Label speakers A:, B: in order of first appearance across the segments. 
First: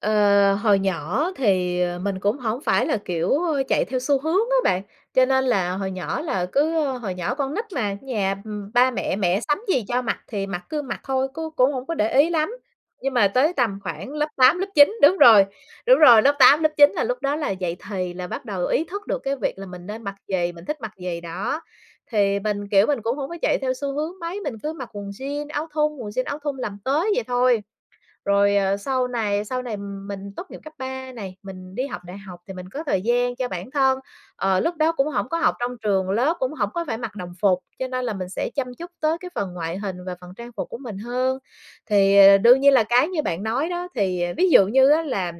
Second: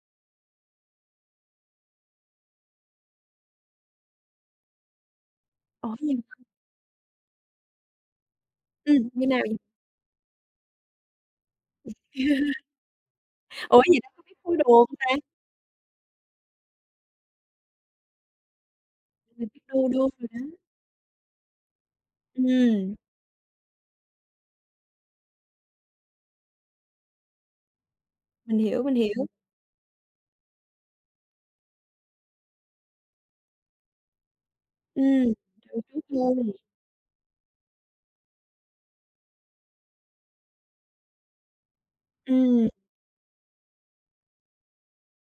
A: Ờ, hồi nhỏ thì, ờ, mình cũng hổng phải là, kiểu, ơ, chạy theo xu hướng á bạn, cho nên là hồi nhỏ
B: [unintelligible]
A: là cứ, ơ, hồi nhỏ con nít mà, nhà, ừm, ba
B: Ừm,
A: mẹ,
B: như
A: mẹ
B: nào v
A: sắm gì cho mặc thì mặc cứ mặc thôi, cứ cũng hổng có để
B: [unintelligible]
A: ý lắm. Nhưng mà tới
B: Ủa,
A: tầm
B: vậy đó
A: khoảng
B: có
A: lớp
B: biết phối
A: 8, lớp
B: đồ không
A: 9,
B: ta?
A: đúng rồi, đúng rồi, lớp 8, lớp 9 là lúc đó là dậy thì là bắt đầu ý thức được cái việc
B: [unintelligible]
A: là mình
B: tương
A: nên
B: đương
A: mặc gì,
B: [unintelligible]
A: mình thích mặc gì đó, thì mình, kiểu,
B: Ừm.
A: mình cũng hổng có chạy theo xu hướng mấy, mình cứ mặc quần jean, áo thun, quần jean, áo thun làm tới vậy thôi. Rồi,
B: Mình
A: ờ,
B: hiểu, mình
A: sau
B: hiểu.
A: này sau này, ừm, mình tốt nghiệp cấp 3 này, mình đi học đại học thì mình có thời gian cho bản thân, ờ, lúc đó cũng hổng
B: Ừm,
A: có học trong trường lớp, cũng
B: [unintelligible]
A: hổng có phải mặc đồng phục, cho nên là mình sẽ chăm chút tới cái phần ngoại hình và phần trang phục của mình hơn. Thì, ờ, đương
B: Ừm.
A: nhiên là cái như bạn nói đó, thì, ờ, ví dụ như á là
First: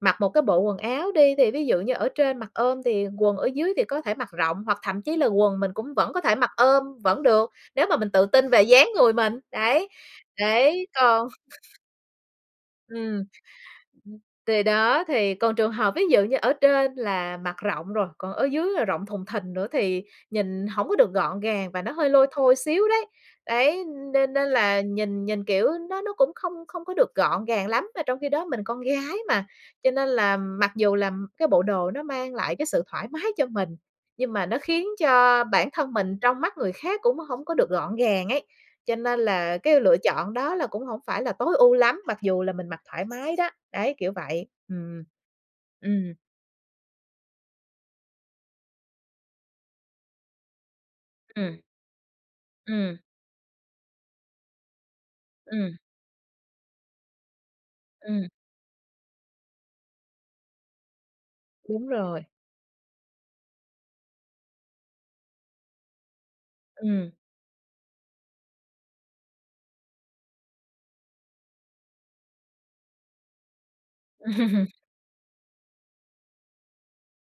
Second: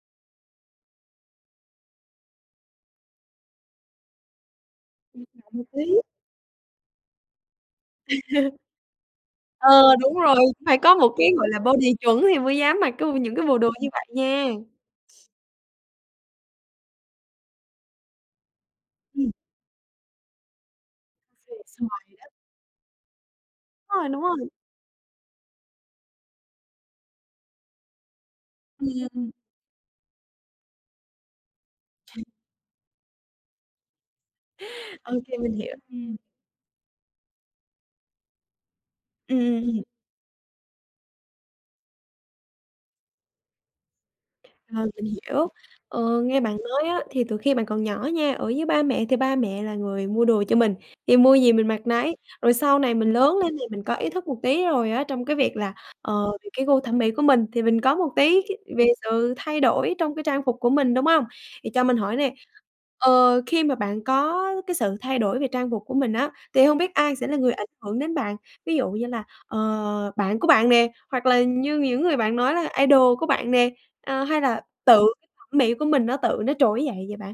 A: mặc một cái bộ quần áo đi thì ví dụ như ở trên mặc ôm thì quần ở dưới thì có thể mặc rộng hoặc thậm chí
B: Mặc
A: là
B: rộng
A: quần
B: một
A: mình
B: tí.
A: cũng vẫn có thể mặc ôm vẫn được, nếu mà mình tự tin về dáng người mình, đấy,
B: Ờ, đúng rồi, phải
A: đấy,
B: có một
A: còn
B: cái, gọi là, body chuẩn thì mới dám mặc cái [unintelligible]
A: Ừm.
B: những cái bộ đồ như vậy nha.
A: Kỳ đó thì còn trường hợp ví dụ như ở trên là mặc rộng rồi, còn ở dứ là rộng thùng
B: Ừm.
A: thình nữa thì nhìn hổng có được gọn
B: Xuề
A: gàng và nó
B: xoà
A: hơi
B: vậy đó.
A: lôi thôi xíu đấy, đấy,
B: Rồi, đúng
A: nên
B: rồi.
A: nên là nhìn nhìn, kiểu, nó nó cũng không không có được gọn gàng lắm, mà trong khi đó mình con
B: Ừm, à,
A: gái
B: ừm.
A: mà. Cho nên là mặc dù là cái bộ đồ nó
B: [unintelligible]
A: mang lại cái sự thoải mái cho mình, nhưng mà nó khiến
B: Ô kê,
A: cho
B: mình
A: bản
B: hiểu
A: thân
B: nha.
A: mình trong mắt người khác cũng hổng có được gọn gàng ấy, cho nên
B: Ừm,
A: là cái
B: ừm.
A: lựa chọn đó là cũng hổng phải là tối ưu lắm, mặc dù là mình mặc thoải mái đó, đấy, kiểu vậy,
B: Ờ,
A: ừm.
B: mình hiểu,
A: Ừm.
B: ờ, nghe bạn nói á thì từ khi bạn còn nhỏ nha, ở với ba mẹ thì ba mẹ là người mua đồ cho mình, thì mua gì
A: Ừm.
B: mình mặc nấy, rồi sau này
A: Ừm.
B: mình lớn lên thì mình có ý thức một tí rồi á trong cái việc là,
A: Ừm.
B: ờ, thì cái gu thẩm mỹ của mình thì mình có một
A: Ừm.
B: tí cái về sự thay đổi trong cái trang phục của mình, đúng hông? Thì cho
A: Đúng
B: mình hỏi
A: rồi.
B: nè, ờ, khi mà bạn có cái sự thay đổi về trang phục của mình á, thì hông biết
A: Ừm.
B: ai sẽ là người ảnh hưởng đến bạn? Ví dụ như là, ờ, bạn của bạn nè, hoặc là như những người bạn nói là idol của bạn nè, ờ, hay là
A: Ừm.
B: tự cái thẩm mỹ của mình nó tự nó trỗi dậy vậy bạn?